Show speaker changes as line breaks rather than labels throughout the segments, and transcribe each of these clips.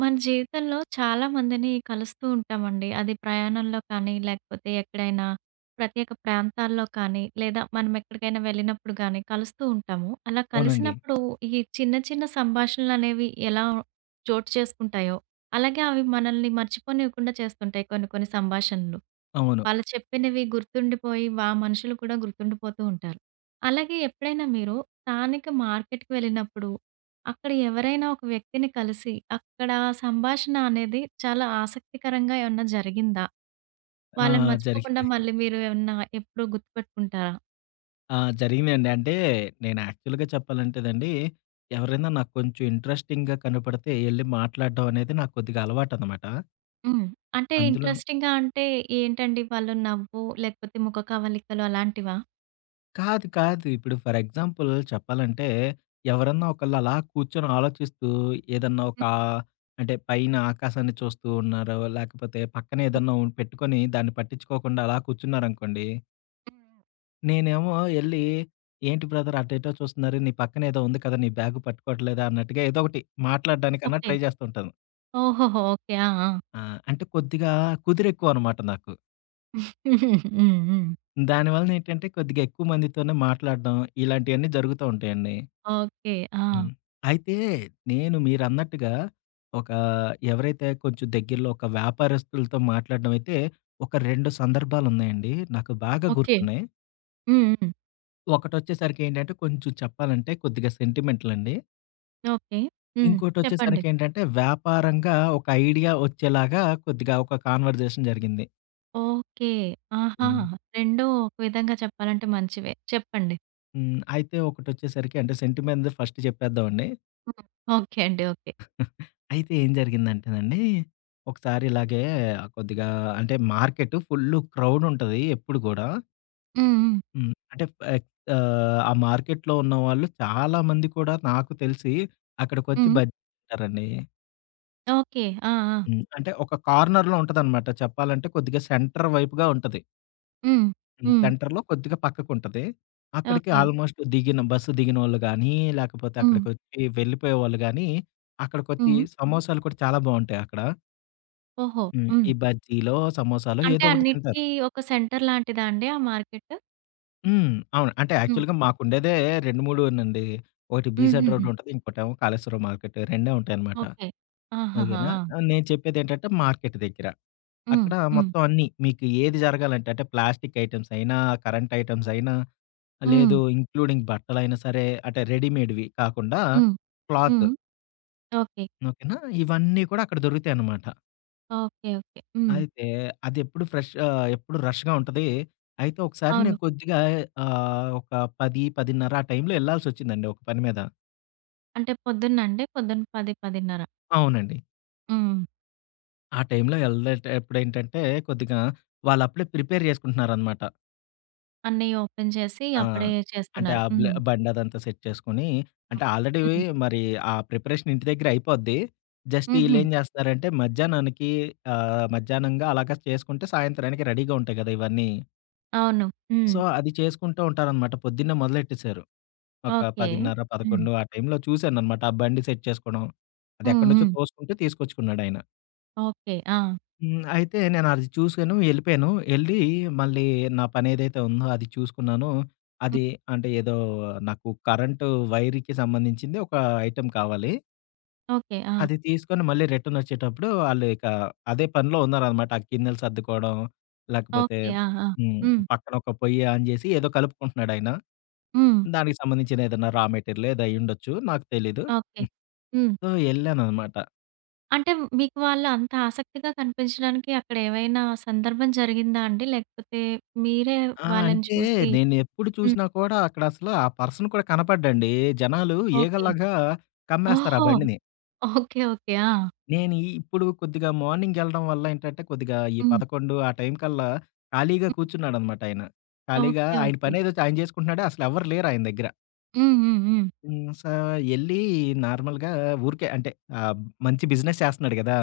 మన జీవితంలో చాలామందిని కలుస్తూ ఉంటామండి. అది ప్రయాణంలో కానీ, లేకపోతే ఎక్కడైనా ప్రత్యేక ప్రాంతాల్లో కానీ, లేదా మనం ఎక్కడికైనా వెళ్ళినప్పుడు గానీ కలుస్తూ ఉంటాము. అలా
అవునండి.
కలిసినప్పుడు ఈ చిన్న చిన్న సంభాషణలనేవి ఎలా చోటు చేసుకుంటాయో, అలాగే అవి మనల్ని మర్చిపోనివ్వకుండా చేస్తుంటాయి కొన్ని కొన్ని సంభాషణలు.
అవును.
వాళ్ళు చెప్పినవి గుర్తుండిపోయి వా మనుషులు కూడా గుర్తుండిపోతూ ఉంటారు. అలాగే ఎప్పుడైనా మీరు స్థానిక మార్కెట్‌కి వెళ్ళినప్పుడు. అక్కడ ఎవరైనా ఒక వ్యక్తిని కలిసి అక్కడ సంభాషణ అనేది చాలా ఆసక్తికరంగా ఏమన్నా జరిగిందా?
ఆ!
వాళ్ళని
జరిగింది.
మర్చిపోకుండా మళ్ళీ మీరు ఏమన్నా ఎప్పుడూ గుర్తుపెట్టుకుంటారా?
ఆ! జరిగినండి. అంటే నేను యాక్చువల్‌‌గా చెప్పాలంటేదండి. ఎవరైనా నాకు కొంచెం ఇంట్రెస్టిం‌గా కనపడితే ఎళ్లి మాట్లాడడం అనేది నాకు కొద్దిగా అలవాటన్నమాట.
హ్మ్. అంటే
అందులోను
ఇంట్రెస్టిం‌గా అంటే ఏంటండి వాళ్ళు నవ్వు లేకపోతే ముఖ కవలికలు అలాంటివా?
కాదు. కాదు. ఇప్పుడు ఫర్ ఎగ్జాంపుల్ చెప్పాలంటే ఎవరన్నా ఒకళ్ళు అలా కూర్చొని ఆలోచిస్తూ ఏదన్నా
హ్మ్.
ఒకా అంటే పైన ఆకాశాన్ని చూస్తూ ఉన్నారో లేకపోతే పక్కన
హ్మ్.
ఏదన్నా ఉంటె హ్మ్. పెట్టుకొని దాన్ని పట్టించుకోకుండా అలా కూర్చున్నారనుకోండి
హుహు.
నేనేమో ఎళ్ళి, ఏంటి బ్రదర్ అటెటో చూస్తున్నారు నీ పక్కన ఏదో ఉంది కదా! నీ బ్యాగ్ పట్టుకోవట్లేదా? అన్నట్టుగా, ఏదో ఒకటి మాట్లాడ్డానికన్నా
ఓకే.
ట్రై జేస్తుంటాను.
ఓహోహో! ఓకే. ఆ! ఆ!
ఆ! అంటే కొద్దిగా కుదిరెక్కువనమాట నాకు.
హ్మ్. హ్మ్.
దానివలన ఏంటంటే, కొద్దిగా ఎక్కువ మందితోనే మాట్లాడడం, ఇలాంటియన్ని జరుగుతుంటాయండి.
ఓకే. ఆ!
హ్మ్. అయితే నేను మీరన్నట్టుగా, ఒక ఎవరైతే కొంచెం దగ్గరలో, ఒక వ్యాపారస్తులతో మాట్లాడ్డమైతే, ఒక 2 సందర్భాలున్నాయండి. నాకు బాగా
ఓకే.
గుర్తున్నాయి.
హ్మ్. హ్మ్.
ఒకటొచ్చేసరికి ఏంటంటే, కొంచెం చెప్పాలంటే కొద్దిగా సెంటిమెంటలండి.
ఓకే. హ్మ్. చెప్పండి.
ఇంకోటొచ్చేసరికేంటంటే, వ్యాపారంగా ఒక ఐడియా వచ్చేలాగా, కొద్దిగా ఒక కాన్వర్సేషన్ జరిగింది.
ఓకే. ఆహా!
హ్మ్.
రెండు, ఒక విధంగా చెప్పాలంటే మంచివే చెప్పండి.
హ్మ్. అయితే ఒకటొచ్చేసరికి అంటే, సెంటిమెంట్‌దే ఫస్ట్ చెప్పేద్దామండి.
హ్మ్. ఓకే అండి. ఓకే.
అయితే ఏం జరిగిందంటేనండి. ఒకసారి ఇలాగే కొద్దిగా, అంటే మార్కెటు ఫుల్లు క్రౌడుంటది ఎప్పుడు గూడా.
హ్మ్. హ్మ్.
హ్మ్. అంటే ప ఎక్ ఆహ్, ఆ మార్కెట్‌లో ఉన్న వాళ్ళు చాలామంది కూడా నాకు తెలిసి అక్కడికొచ్చి
హ్మ్.
బజ్జీ‌లు తింటారండి.
ఓకె. ఆ! ఆ!
హ్మ్. అంటే ఒక కార్నర్‌లో ఉంటదనమాట. చెప్పాలంటే, కొద్దిగా సెంటర్ వైపుగా ఉంటది.
హ్మ్.
హ్మ్.
హ్మ్.
సెంటర్‌లో కొద్దిగా పక్కకు ఉంటది. అక్కడికి
ఓకే.
ఆల్‌మె‌స్ట్ దిగిన బస్సు దిగినోళ్ళుగానీ, లాకపోతే
హ్మ్.
అక్కడిక వచ్చి వెళ్ళిపోయేవాళ్ళు గానీ, అక్కడికొచ్చి
హ్మ్.
సమోసాలు కూడా చాలా బావుంటాయి అక్కడ.
ఓహో!
హ్మ్. ఈ
హ్మ్.
బజ్జీలో, సమోసాలో
అంటే,
ఏదో ఒకటి తింతారు.
అన్నిటికి ఒక సెంటర్ లాంటిదాండి ఆ మార్కెట్?
హ్మ్. అవును. అంటే
హ్మ్.
యాక్చువల్‌గా మాకు ఉండేదే 2 మూడేనండి. 1 'బీసెంట్ రోడ్‌'
హుహుహు.
ఉంటది. ఇంకోటేమో 'కాళేశ్వరం మార్కెట్' రెండే ఉంటాయనమాట.
ఓకె. ఆహాహ!
ఓకేనా?
ఆ!
నేను చెప్పేదేంటంటే మార్కెట్ దెగ్గర.
హ్మ్.
అక్కడ
హ్మ్.
మొత్తం అన్నీ మీకు ఏది జరగాలంటే అంటే ప్లాస్టిక్ ఐటమ్స్ అయినా కరెంట్ ఐటెమ్స్ అయినా. లేదు.
హ్మ్.
ఇంక్లూడింగ్ బట్టలైనా సరే అంటే రెడీమేడ్‌వి కాకుండా
హ్మ్.
క్లాత్.
హ్మ్. ఓకె.
ఓకేనా! ఇవన్నీ కూడా అక్కడ దొరుకుతాయన్నమాట.
ఓకె. ఓకె. హ్మ్.
అయితే, అదెప్పుడు ఫ్రెష్ ఆహ్, ఎప్పుడుూ రష్‌గా ఉంటది. అయితే, ఒకసారి
అవును.
నేను కొద్దిగా ఆహ్, ఒక 10, 10:30 ఆ టైంలో యెళ్ళాల్సొచ్చిందండి ఒక పని మీద.
అంటే పొద్దున్నండి? పొద్దున్న 10, 10:30.
అవునండి.
హ్మ్.
ఆ టైమ్‌లో వెళ్లదంటే ఎప్పుడేంటంటే, కొద్దిగా వాళ్లు అప్పుడే ప్రిపేర్ చేసుకుంటున్నారన్నమాట.
అన్నయ్య ఓపెన్ చేసి
ఆ!
అప్పుడే
అంటే
చేస్తున్నారు.
ఆ బ్లే
హ్మ్.
బండి అదంతా సెట్ చేసుకొని అంటే ఆల్రెడీ
హ్మ్.
మరి ఆ ప్రిపరేషన్ ఇంటి దగ్గరె అయిపోద్ది. జస్ట్
హుహు.
ఈల్లేం జేస్తారంటే, మధ్యాహ్నానికి ఆహ్, మధ్యాహ్నంగా అలాగా చేసుకుంటే సాయంత్రానికి రెడీగా ఉంటాయి గదా! ఇవన్నీ.
అవును.
సో,
హ్మ్.
అది చేసుకుంటూ ఉంటారన్నమాట పొద్దున్నే మొదలెట్టేశారు. ఒక
ఓకే.
పదిన్నర
హ్మ్.
పదకొండు ఆ టైమ్‌లో చూసాననమాట ఆ బండి సెట్ చేసుకోవడం. అది
హ్మ్.
ఎక్కడి నుంచో
హ్మ్.
తోసుకుంటూ తీసుకొచ్చుకున్నాడు ఆయన.
ఓకే. ఆ!
హ్మ్. అయితే నేను అది చూశాను ఎళ్ళిపోయాను. ఎళ్ళి మళ్ళీ నా పని ఏదైతే ఉందో అది చూసుకున్నాను. అది
హ్మ్.
అంటే ఏదో నాకు కరెంటు వైరుకి సంబంధించింది ఒక ఐటెమ్ కావాలి.
ఓకే. ఆ!
అది తీసుకొని మళ్ళీ రిటర్నొచ్చేటప్పుడు వాళ్ళు ఇక అదే పనిలో ఉన్నారనమాట. ఆ గిన్నెలు సర్దుకోవడం లేకపోతే
ఓకే. ఆహా!
హ్మ్.
హ్మ్.
పక్కన ఒక పొయ్య ఆన్ జేసి ఏదో కలుపుకుంటున్నాడు ఆయన.
హ్మ్.
దానికి సంబంధించిన ఏదన్నా రా మెటీరియల్ ఏదో అయ్యుండొచ్చు, నాకు తెలీదు.
ఓకే.
హ్మ్.
హ్మ్.
సో ఎళ్లాననమాట.
అంటే మీకు వాళ్ళు అంత ఆసక్తిగా కనిపించడానికి అక్కడ ఏవైనా సందర్భం జరిగిందా అండి. లేకపోతే మీరే
ఆ!
వాళ్ళని
అంటే,
చూసి
నేను ఎప్పుడు
హ్మ్.
చూసినా కూడా అక్కడ అసల ఆ పర్సన్ కూడా కనపడ్డండి. జనాలు
ఓకే.
ఈ‌గలాగా కమ్మేస్తారు ఆ
ఓహో!
బండిని.
ఓకే. ఓకే. ఆ!
నేను ఇ ఇప్పుడు కొద్దిగా మార్నింగ్ వెళ్ళడం వల్ల ఏంటంటే, కొద్దిగా ఈ
హ్మ్.
11 ఆ టైం కల్లా ఖాళీగా
హ్మ్.
కూర్చున్నాడనమాట ఆయన. ఖాళీగా
ఓకే.
ఆయన
ఓకే.
పని‌ ఏ‌దో ఆయన చేసుకుంటున్నాడు. అస‌లు ఎవ్వరు లేరు ఆయన దగ్గర.
హ్మ్. హ్మ్. హ్మ్.
హ్మ్. స ఎళ్ళీ నార్మల్‌గా ఊరికే అంటే ఆహ్, మంచి బిజినెస్ చేస్తన్నాడు గ‌దా!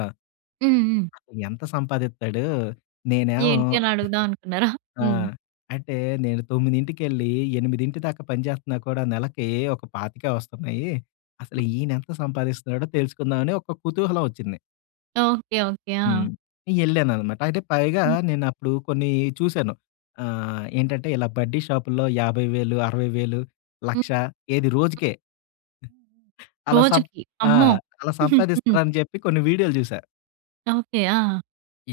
హ్మ్. హ్మ్.
ఎంత సంపాది‌త్తాడు నేనేమో
ఏంటి అని అడుగుదాం అనుకున్నారా?
ఆ!
హ్మ్.
అంటే, నేను తొ‌మ్మి‌దింటికెళ్ళి 8 దాకా పనిచేస్తన్నా కూడా నెల‌కి ఒక పాతికే వస్తున్నాయి. అసలు
హ్మ్.
ఈయన ఎంత సంపాదిస్తున్నాడో తెలుసుకుందాం అ‌ని ఒక కుతహలం వచ్చింది.
ఓకే. ఓకే.
హ్మ్.
ఆ!
ఎళ్ళాననమాట. అయితే పైగా
హ్మ్.
నేను అప్పుడు కొన్ని చూసాను. ఆహ్, ఏంటంటే ఇలా బడ్డీ షాపుల్లో ఏ‌బైవేలు అర‌వైవేలు
హ్మ్.
లక్ష
హ్మ్.
ఏది రోజుకే.
హ్మ్.
అలా సప్
రోజుకి.
ఆ!
అమ్మో!
అలా
హ్మ్.
సంపాదిస్తారని చెప్పి కొన్ని వీడియోలు చూసా.
ఓకే. ఆ!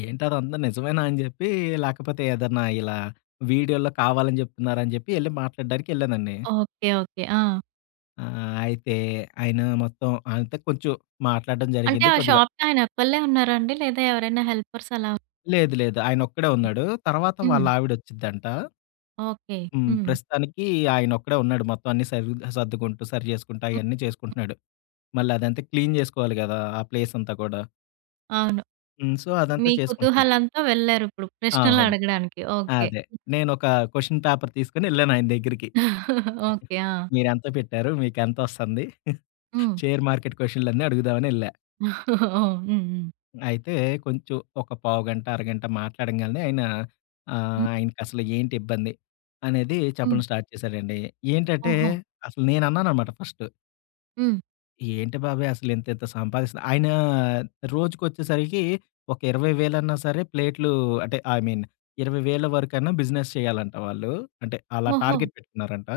ఏంటదంత నిజమేనా? అని చెప్పి, లేకపోతే ఏదన్నా ఇలా వీడియోలో కావాలని జేప్తున్నారా అని జేప్పి, ఎళ్లి మాట్లాడడానికేళ్ళానండి.
ఓకే. ఓకే. ఆ!
ఆ! అయితే, ఆయన మొత్తం ఆయనతో కొంచెం, మాట్లాడడం
అంటే
జరిగింది
ఆ
కొద్దిగా.
షాపుకి, ఆయన ఒకళ్ళే ఉన్నారాండి? లేదా ఎవరైనా హెల్పర్స్ అలాా?
లేదు. లేదు. ఆయన ఒక్కడే ఉన్నాడు. తర్వాత
హ్మ్.
వాళ్లావిడోచ్చిద్దంట.
ఓకే.
హ్మ్.
హ్మ్.
ప్రస్తుతానికి ఆయన ఒక్కడే ఉన్నాడు. మొత్తం అన్ని సర్వి సర్దుకుంటూ, సరి చేేసుకుంటూ,
హ్మ్.
అయన్ని చేసుకుంటున్నాడు. మళ్ళీ అదంతా క్లీన్ జేసుకోవాలి గదా! ఆ ప్లేసంతా కూడా.
అవును.
హ్మ్. సో, అదంతా
మీ
చేసుకుంటున్నాడు.
కుతహలంతో వెళ్లారిప్పుడు,
ఆ!
ప్రశ్నలు
అవును.
అడగడానికి.
ఆ!
ఓకే.
అదే. నేను ఒక క్వెషన్ పేపర్ తీసుకొని ఎల్లాను ఆయన దగ్గరికి.
ఓకే. ఆ!
మీరు ఎంత పెట్టారు? మీకెంతొస్తుంది?
హ్మ్.
షేర్ మార్కెట్ క్వెషన్‌లన్ని అడుగుదామనేళ్ళా.
ఓహ్! హ్మ్. హ్మ్.
అయితే కొంచెం ఒక పావుగంట, అరగంట మాట్లాడంగానే ఆయన, ఆహ్,
హ్మ్.
ఆయనకసలు ఏంటిబ్బంది? అనేది,
హ్మ్.
చెప్పడం స్టార్ట్ చేశాడండి. ఏంటంటే
ఓహో!
అసలు నేన్నానన్నమాట ఫస్టు.
హ్మ్.
ఏంటి బాబాయ్ అసలు, ఇంత ఇంత సంపాదిస్త ఆయన రోజుకొచ్చేసరికి ఒక ఇరవై వేలన్నా సరే ప్లేట్లు, అంటే ఐ మీన్ 20,000 వరకైనా, బిజినెస్ చేయాలంట వాళ్ళు. అంటే అలా
ఓహో!
టార్గెట్ పెట్టుకున్నారంటా.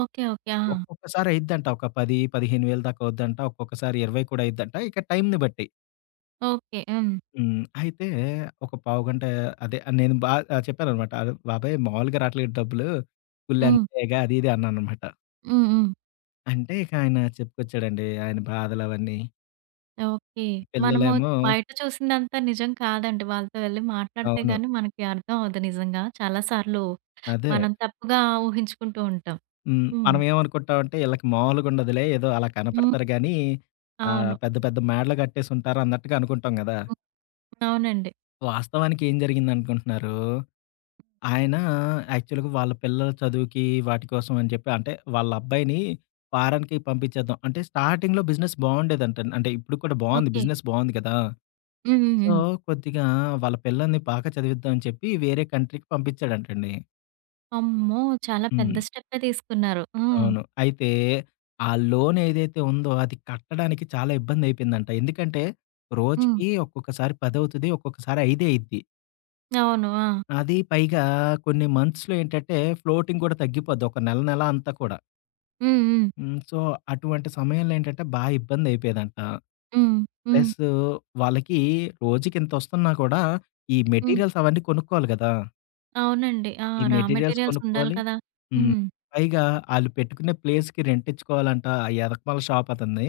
ఓకె. ఓకె. ఆ!
ఒక్కొక్కసారి అయిద్దంట. ఒక 10, 15 వేలదాకా అవుద్దంట. ఒక్కొక్కసారి 20 కూడా అయిద్దంట. ఇక టైంని బట్టి.
ఓకె. హ్మ్.
హ్మ్. అయితే ఒక పావుగంట అదే నేను బా ఆహ్, చెప్పాననమాట. అ! బాబాయ్ మామూలుగా రావట్లే డబ్బులు.
హ్మ్.
పుల్లెంతేగ, అది ఇది అన్నాననమాట.
హ్మ్. హ్మ్.
అంటే, ఇక ఆయన చెప్పొచ్చాడండి ఆయన బాధలవన్నీ.
ఓకె. మనము
పిల్లలేమో
బయట చూసిందంతా నిజం కాదండి. వాళ్ళతో వెళ్లి
అవును.
మాట్లాడితేగానీ మనకి అర్థమవదు నిజంగా. చాలా సార్లు
అదే.
మనం తప్పుగా ఊహించుకుంటూ ఉంటాం.
హ్మ్.
హ్మ్.
మనం ఏమనుకుంటామంటే, ఈళ్ళకి మామూలుగుండదులే. ఏదో అలా
హ్మ్.
కనపడతారుగానీ, ఆహ్,
అవును.
పెద్ద పెద్ద మేడలు గట్టేసుంటారు అన్నట్టుగా అనుకుంటాం గదా!
అవునండి.
వాస్తవానికి ఏం జరిగిందనుకుంటున్నన్నారు? ఆయన యాక్చువల్‌గా వాళ్ళ పిల్లల చదువుకి వాటి కోసం అని జెప్పి అంటే వాళ్ళబ్బాయిని ఫారన్‌కి పంపించేద్దాం. అంటే స్టార్టింగ్‌లో బిజినెస్ బావుండేదంటా. అంటే ఇప్పుడుకి కూడా బావుంది.
ఓకె.
బిజినెస్ బావుంది కదా!
హ్మ్. హ్మ్.
సో,
హ్మ్.
కొద్దిగా వాళ్ళ పిల్లల్ని బాగా చదివిద్దాం అని చెప్పి వేరే కంట్రీకి పంపించాడంటండి.
అమ్మో! చాలా పెద్ద
హ్మ్.
స్టెప్పే తీసుకున్నారు. ఆ!
అవును. అయితే ఆ లోన్ ఏదైతే ఉందో, అది కట్టడానికి చాలా ఇబ్బంది అయిపోయిందంట. ఎందుకంటే,
హ్మ్.
రోజుకి ఒక్కొక్కసారి పదవుతది. ఒక్కొక్కసారి ఐదే అయిద్ది.
అవును. ఆ!
అది పైగా కొన్ని మంత్స్‌లో ఏంటంటే ఫ్లోటింగ్ కూడా తగ్గిపోద్ది. ఒక నెల నెల అంతా కూడా.
హ్మ్. హ్మ్.
హ్మ్. సో, అటువంటి సమయంలో ఏంటంటే బా ఇబ్బంది అయిపోయేదంట.
హ్మ్. హ్మ్.
ప్లసు వాళ్ళకి రోజుకి ఇంత ఒస్తున్నా కూడా ఈ
హ్మ్.
మెటీరియల్స్ అవన్నీ కొనుక్కోలి గదా!
అవునండి. ఆ!
ఈ
రా
మెటీరియల్స్
మెటీరియల్స్ ఉండాలి
కొనుక్కోలి.
కదా!
హ్మ్.
హ్మ్.
పైగా ఆళ్ళు పెట్టుకునే ప్లేస్‌కి రెంట్ ఇచ్చుకోవాలంటా ఆ ఎనకమాల షాపు అతన్ని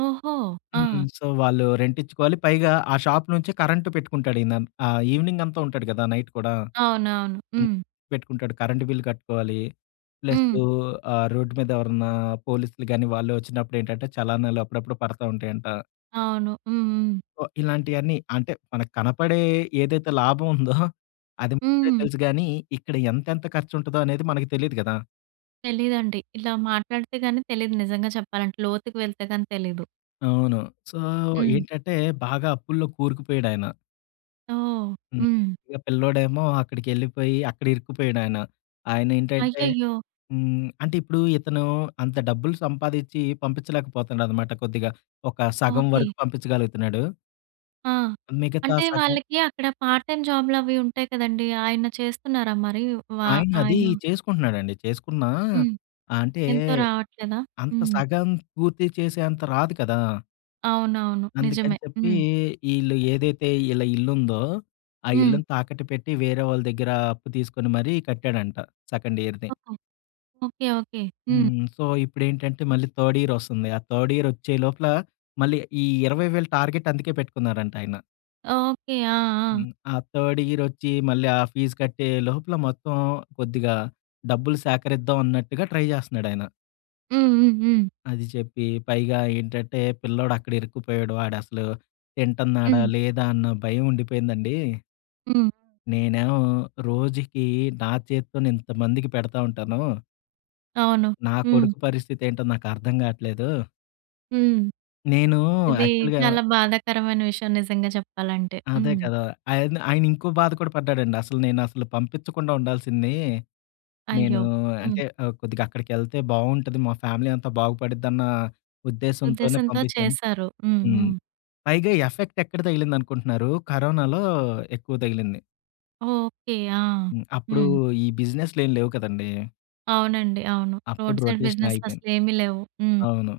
ఓహో!
హ్మ్.
ఆ!
సో, వాళ్ళు రెంటించుకోవాలి. పైగా ఆ షాపు నుంచే కరెంట్ పెట్టుకుంటాడు ఈయన. ఆహ్, ఈవినింగ్ అంతా ఉంటాడు కదా! నైట్ కూడా.
అవునవును.
హ్మ్
హ్మ్.
పెట్టుకుంటాడు. కరెంట్ బిల్ కట్టుకోవాలి. ప్లసు
హ్మ్.
ఆ రోడ్డు మీద ఎవరన్నా పోలీసులు గాని, వాళ్ళు ఒచ్చినప్పుడు ఏంటంటే చలానాలు అప్పుడప్పుడు పడతా ఉంటాయంట.
అవును. హ్మ్. హ్మ్.
సో, ఇలాంటియన్నీ అంటే మనకు కనపడే ఏదైతే లాభముందో అది ముందే
హ్మ్.
తెలుసు గానీ, ఇక్కడ ఎంతేంత ఖర్చుంటదో అనేది మనకు తెలీదు గదా!
తెలీదండి. ఇలా మాట్లాడితే గాని తెలీదు నిజంగా చెప్పాలంటే. లోతుకి వెళ్తే గాని తెలీదు.
అవును. సో,
హ్మ్.
ఏంటంటే బాగా అప్పు‌‌ల్లో కోరుకుపోయాడాయన.
ఓహ్!
హ్మ్.
హ్మ్.
ఇక పిల్లోడేమో అక్కడికెళ్ళిపోయి అక్కడ ఇరుక్కుపోయడాయన. ఆయన ఏంటంటే
అయ్యయ్యో!
హ్మ్. అంటే ఇప్పుడు ఇతను అంత డబ్బులు సంపాదించి పంపించలేకపోతున్నాడనమాట కొద్దిగా. ఒక సగం
ఓకే.
వరకు పంపించగలుగుతున్నాడు
ఆ!
మిగతా
అంటే
సగం
వాళ్ళకి అక్కడ పార్ట్ టైమ్ జాబ్‌లవి ఉంటాయి కదండీ! ఆయన చేస్తున్నారా మరి వా
ఆయనది
ఆయన?
చేసుకుంటున్నాడండి. చేసుకున్నా
హ్మ్.
ఆహ్, అంటే
ఎంతో రావట్లేదా?
అంత
హ్మ్.
సగం పూర్తి చేసేంత రాదు కదా!
అవునవును.
అందుకని
నిజమే.
జెప్పి
హ్మ్.
ఈళ్ళు ఏదైతే ఈళ్ళ ఇళ్లుందో, ఆ
హ్మ్.
ఇళ్ళుని తాకట్టు పెట్టి వేరే వాళ్ళ దగ్గర అప్పు తీసుకొని మరీ కట్టాడంట సెకండ్ ఇయర్‌ది.
ఓహ్! ఓకె. ఓకె. హ్మ్.
హ్మ్. సో, ఇప్పుడేంటంటే, మళ్ళీ థర్డ్ ఇయర్ ఒస్తుంది. ఆ థర్డ్ ఇయర్ ఒచ్చే లోపల, మళ్ళీ ఈ 20,000 టార్గెట్ అందుకే పెట్టుకున్నారంటాయన.
ఓకె. ఆ! ఆ!
హ్మ్. ఆ థర్డ్ ఇయర్ ఒచ్చి, మళ్ళీ ఆ ఫీజ్ కట్టే లోపల, మొత్తం కొద్దిగా డబ్బులు సేకరిద్దాం అన్నట్టుగా ట్రై జేస్తున్నాడాయన.
హ్మ్. హ్మ్. హ్మ్.
అది జెప్పి పైగా ఏంటంటే, పిల్లోడు అక్కడ ఇరుక్కుపోయాడు. వాాడసలు తింటున్నాడా?
హ్మ్.
లేదా? అన్న భయం ఉండిపోయిందండి.
హ్మ్.
నేనేమో రోజుకి నా చేతితోనే ఇంతమందికి పెడతా ఉంటాను.
అవును.
నా
హ్మ్.
కొడుకు పరిస్థతి ఏంటో నాకు అర్థం కావట్లేదు.
హ్మ్.
నేను
ఇది
యాక్చువల్‌గా
చాలా బాధాకరమైన విషయం నిజంగా చెప్పాలంటే.
అదే
హ్మ్.
కదా! ఆయన, ఆయనింకో బాధ కూడా పడ్డాడండి. అసలు నేనసలు పంపించకుండా ఉండాల్సింది. నేను
అయ్యో!
అంటే,
హ్మ్.
ఆహ్, కొద్దిగా అక్కడికెళ్తే బావుంటది. మా ఫ్యామిలీ అంతా బాగుపడిద్దన్నా ఉద్దేశంతోనే
ఉద్దేశంతో
పంపిచ్చాను.
చేశారు. హ్మ్.
హ్మ్.
హ్మ్.
పైగా ఎఫెక్ట్ ఎక్కడ తగిలిందనుకుంటున్నారు? కరోనాలో ఎక్కువ తగిలింది.
ఓకే. ఆ!
హ్మ్. అప్పుడు
హ్మ్.
ఈ బిజినె‌స్‌‌‌‌ లేం లేవు కదండీ!
అవునండి. అవును.
అప్పుడు
రోడ్డు సైడు
రొటేషన్
బిజినెసులు
అ‌గి‌పోయింది.
అసలు ఏమీ లేవు. హ్మ్.
అవును.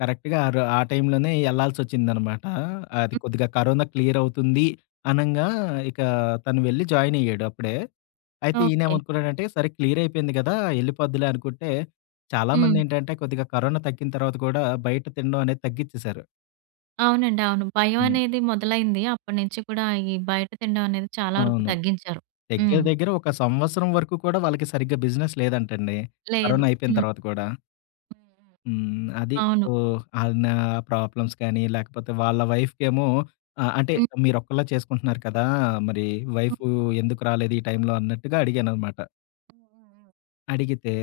కరెక్ట్‌గా ఆరు ఆ టైంలోనే ఎళ్ళాల్సొచ్చిందనమాట. అది
హ్మ్.
కొద్దిగా కరోనా క్లియర్ అవుతుంది, అనంగా ఇక తను వెళ్లి జాయిన్ అయ్యాడు అప్పుడే. అయితే
ఓకే.
ఈయనేమనుకున్నానంటే, సరే క్లియర్ అయిపోయింది గదా! ఎళ్ళిపోద్దులే అనుకుంటే,
హ్మ్.
చాలామందేంటంటే కొద్దిగా కరోనా తగ్గిన తర్వాత గూడా బయట తినడం అనేది తగ్గిచ్చేేశారు.
అవునండి. అవును. భయం
హ్మ్.
అనేది మొదలైంది. అప్పటి నుంచి కూడా ఈ బయట తినడం అనేది చాలా వరకు
అవును.
తగ్గించారు.
దగ్గర
హ్మ్.
దగ్గర ఒక సంవత్సరం వరకు కూడా వాళ్ళకి సరిగ్గా బిజినెస్ లేదంటండి.
లేదు.
కరోనా అయిపోయిన
హ్మ్.
తర్వాత కూడా.
హ్మ్.
హ్మ్. అది.
హ్మ్. అవును.
ఓహ్! అయన ప్రాబ్లమ్స్ కానీ, లేకపోతే వాళ్ళ వైఫ్‌కెమో ఆహ్, అంటే
హ్మ్.
మీరొక్క‌లే చేసుకుంటున్నారు కదా! మరి
హ్మ్.
వైఫు ఎందుకు రాలేదు ఈ టైంలో అన్నట్టుగా అడిగాననమాట.
హుహుహు.
అడిగితే,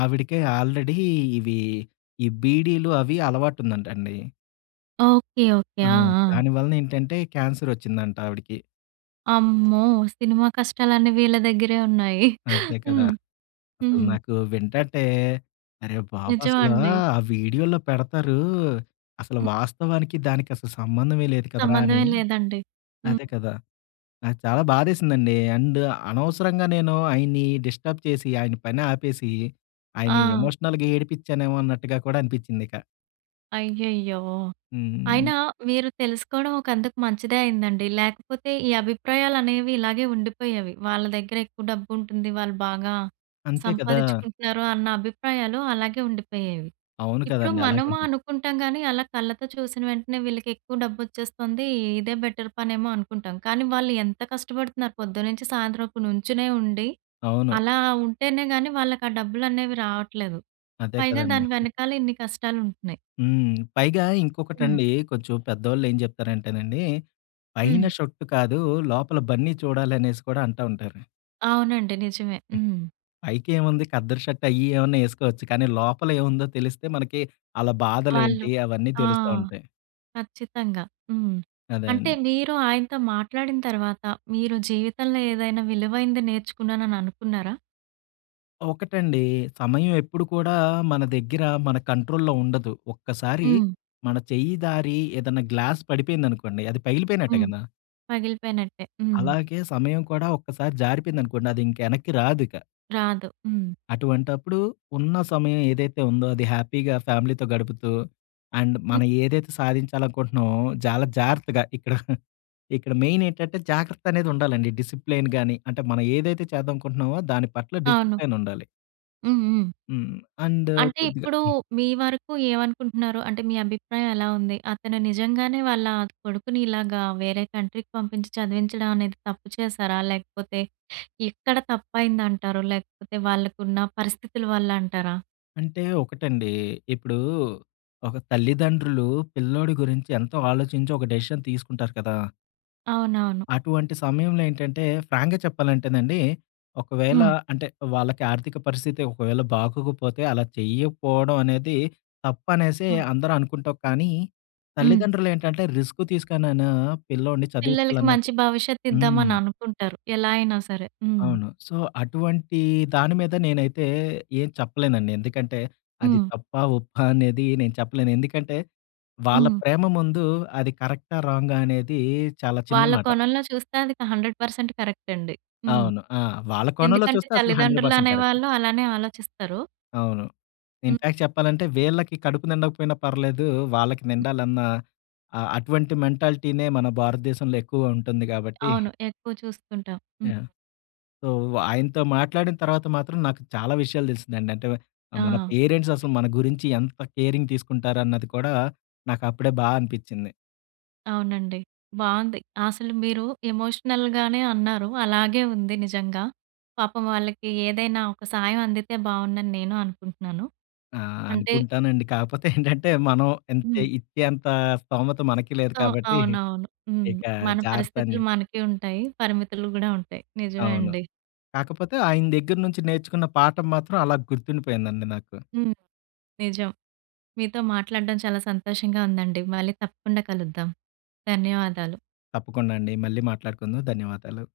ఆవిడకే ఆల్రెడీ ఇవి ఈ బీడీలు అవి అలవాటు ఉందంట అండి.
ఓకే. ఓకే.
ఆ!
ఆ! ఆ!
దాని వలన ఏంటంటే, క్యాన్సరు వచ్చిందంట ఆవిడికి.
అమ్మో! సినిమా కష్టాలన్నీ వీళ్ళ దగ్గరే ఉన్నాయి.
అంతే కదా!
హ్మ్.
అసలు
హ్మ్.
నాకు వింటంటే, అరే! బాబు అసలా
నిజమండి.
ఆ వీడియోల్లో పెడతారు. అసలు
హ్మ్.
వాస్తవానికి దానికి అసలు సంబంధమే లేదు కదరాా అని.
సంబంధమేం లేదండి. హ్మ్.
అదే కదా! ఆ చాలా బాధేసిందండి. అండ్ అనవసరంగా నేను ఆయన్ని డిస్టర్బ్ చేసి, ఆయన ప‌ని ఆపేసి, ఆయన్ని
ఆ!
ఎమోషనల్‌గా ఏడిపచ్చానేమో అన్నట్టుగా కూడా అనిపించిందిక.
అయ్యయ్యో!
హ్మ్. హ్మ్.
అయినా మీరు తెలుసుకోవడం ఒకందుకు మంచిదే అయిందండి. లేకపోతే ఈ అభిప్రాయాలనేవి ఇలాగే ఉండిపోయేవి. వాళ్ళ దగ్గరెక్కువ డబ్బుంటుంది, వాళ్ళు బాగా
అంతే కదా!
సంపాదిచ్చుకుంటున్నారు, అన్న అభిప్రాయాలు అలాగే ఉండిపోయేవి.
అవును.
ఇప్పుడు
కదండీ!
మనము
అలాగుంటుంది.
అనుకుంటాం‌ గానీ, అలా కళ్ళతో చూసిన వెంటనే వీళ్ళకెక్కువ డబ్బొచ్చేస్తుంది. ఇదే బెటర్ పనేమో అనుకుంటాం. కానీ, వాళ్ళు ఎంత కష్టపడుతున్నారు. పొద్దున్నుంచి, సాయంత్రం వరకు నుంచునే ఉండి
అవును.
అలా ఉంటేనే‌ గాని, వాళ్ళకి ఆ డబ్బులనేవి రావట్లేదు.
అదే
పైగా
కదండీ.
దాని వెనకాల ఇన్ని కష్టాలుంటున్నాయి.
హ్మ్. పైగా
హ్మ్.
ఇంకొకటండి కొంచెం పెద్దోళ్ళు ఏం జెప్తారంటేనండి, పైన
హ్మ్.
షర్టు‌ కాదు లోపల బన్నీ చూడాలి అనేసి కూడా అంటా ఉంటారు.
అవునండి. నిజమే. హ్మ్.
పైకేముంది కద్దరు‌ షర్టు అయ్యి ఏవన్నా ఏసుకోవచ్చు. కానీ లోపల ఏవుందో తెలిస్తే మనకి ఆళ్ళ
వాళ్ళు
బాధలేంటి అవన్నీ
ఆ!
తెలుస్తా ఉంటాయి.
ఖచ్చితంగా. హ్మ్.
అదే
అంటే
అండి.
మీరు ఆయనతో మాట్లాడిన తర్వాత మీరు జీవితంలో ఏదైనా విలువైంది నేర్చుకున్నానని అనుకున్నారా?
ఒకటండి. సమయం ఎప్పుడు కూడా మన దగ్గర, మన కంట్రోల్‌లో ఉండదు. ఒక్కసారి
హ్మ్.
మన చెయ్యి జారి ఏదన్నా గ్లాసు పడిపోయిందనుకోండి, అది పగిలిపోయినట్టే
హ్మ్.
గదా!
పగిలిపోయినట్టే. హ్మ్.
అలాగే సమయం కూడా ఒక్కసారి జారిపోయిందనుకోండి, అదింక ఎనక్కి‌ రాదిక.
రాదు. హ్మ్.
అటువంటప్పుడు ఉన్న సమయం ఏదైతే ఉందో అది హ్యాపీగా ఫ్యామిలీతో గడుపుతూ అండ్
హ్మ్.
మనం ఏదైతే సాధించాలనుకుంటున్నామో, చాలా జాగ్రత్తగా ఇక్కడ ఇక్కడ మెయినేంటంటే, జాగ్రత్త అనేది ఉండాలండి. డిసిప్లెయిన్‌ గాని, అంటే మనం ఏదైతే చేద్దనుకుంటున్నామో, దాని‌పట్ల
అవును.
డిసిప్లెయినుండాలి.
హ్మ్. హ్మ్.
హ్మ్. అండ్
అంటే
కొద్దిగా
ఇప్పుడు
హ్మ్.
మీ వరకు ఏమనుకుంటున్నారు? అంటే మీ అభిప్రాయం ఎలా ఉంది? అతను నిజంగానే వాళ్ళ కొడుకుని ఇలాగా వేరే కంట్రీకి పంపించి చదివించడం అనేది తప్పు చేశారా? లేకపోతే ఎక్కడ తప్పయిందంటారు? లేకపోతే వాళ్ళకున్న పరిస్థితుల వల్ల అంటారా?
అంటే ఒకటండి. ఇప్పుడు ఒక తల్లిదండ్రులు పిల్లోడి గురించి ఎంతో ఆలోచించి ఒక డెసిషన్ తీసుకుంటారు కదా!
అవునవును.
అటువంటి సమయంలో ఏంటంటే ఫ్రాంక్‌గా చెప్పాలంటేనండి. ఒకవేళ
హ్మ్.
అంటే వాళ్ళకి ఆర్థిక పరిస్థితి ఒకవేళ బాగొకపోతే అలా చేయకపోవడం అనేది తప్పనేసే
హ్మ్.
అందరూ అనుకుంటావు కానీ.
హ్మ్.
తల్లిదండ్రులేంటంటే రిస్క్ తీసుకనైనా పిల్లోడిని
పిల్లలకి
చదివించాలన్న
మంచి భవిష్యత్తి
హ్మ్.
ఇద్దామని అనుకుంటారు. ఎలాయినా సరే. హ్మ్.
అవును. సో అటువంటి దాని మీద నేనైతే ఏం చెప్పలేనండి. ఎందుకంటే అది
హ్మ్.
తప్పా ఒప్పా అనేది నేను చెప్పలేను. ఎందుకంటే వాళ్ళ
హ్మ్.
ప్రేమ ముందు అది కరెక్టా రాంగా అనేది చాలా చిన్న
వాళ్ళ
మాట.
కోణంలో చూస్తే అదిక 100% కరెక్ట్ అండి. హ్మ్.
అవును. ఆ! వాళ్ళ కోణంలో
ఎందుకంటే
చూస్తే అసలు హండ్రెడ్
తల్లిదండ్రులు
పర్సెంట్ కరెక్ట్.
అనేవాాళ్ళు అలానే ఆలోచిస్తరు.
అవును.
హ్మ్.
ఇన్‌ఫాక్ట్ చెప్పాలంటే వీళ్ళకి కడుపు నిండకపోయినా పర్లేదు వాళ్ళకి నిండాలన్నా ఆహ్, అటువంటి మెంటాలిటీనే మన భారతదేశంలో ఎక్కువ ఉంటుంది గాబట్టి.
అవును. ఎక్కువ చూస్తుంటాం. హ్మ్.
యాహ్! సో ఆయనతో మాట్లాడిన తర్వాత మాత్రం నాకు చాలా విషయాలు తెలిసిందండి. అంటే వ మన
ఆ!
పేరెంట్స్ అసలు మన గురించి ఎంత కేరింగ్ తీసుకుంటారన్నది కూడా నాకు అప్పుడే బా అనిపించింది.
అవునండి. బావుంది. అసలు మీరు ఎమోషనల్‌గానే అన్నారు. అలాగే ఉంది నిజంగా. పాపం వాళ్ళకి ఏదైనా ఒక సహాయం అందితే బావుండని నేను అనుకుంటున్నాను.
ఆ!
అంటే
అనుకుంటానండి. కాకపోతే ఏంటంటే మనం ఇంతే
హ్మ్.
ఇచ్చేంత స్థోమత మనకి లేదు
సో
కాబట్టి
అవునవును. హ్మ్.
ఇక
మన పరిస్థితులు
జాగ్రత్తానే
మనకి ఉంటాయి. పరిమితులు గూడా ఉంటాయి. నిజమే
అవును.
అండి.
కాకపోతే ఆయన దగ్గర నుంచి నేర్చుకున్న పాఠం మాత్రం అలా గుర్తుండిపోయిందండి నాకు.
హ్మ్. నిజం. మీతో మాట్లాడడం చాలా సంతోషంగా ఉందండి. మళ్ళీ తప్పకుండా కలుద్దాం. ధన్యవాదాలు.
తప్పకుండా అండి. మళ్ళీ మాట్లాడుకుందాం. ధన్యవాదాలు.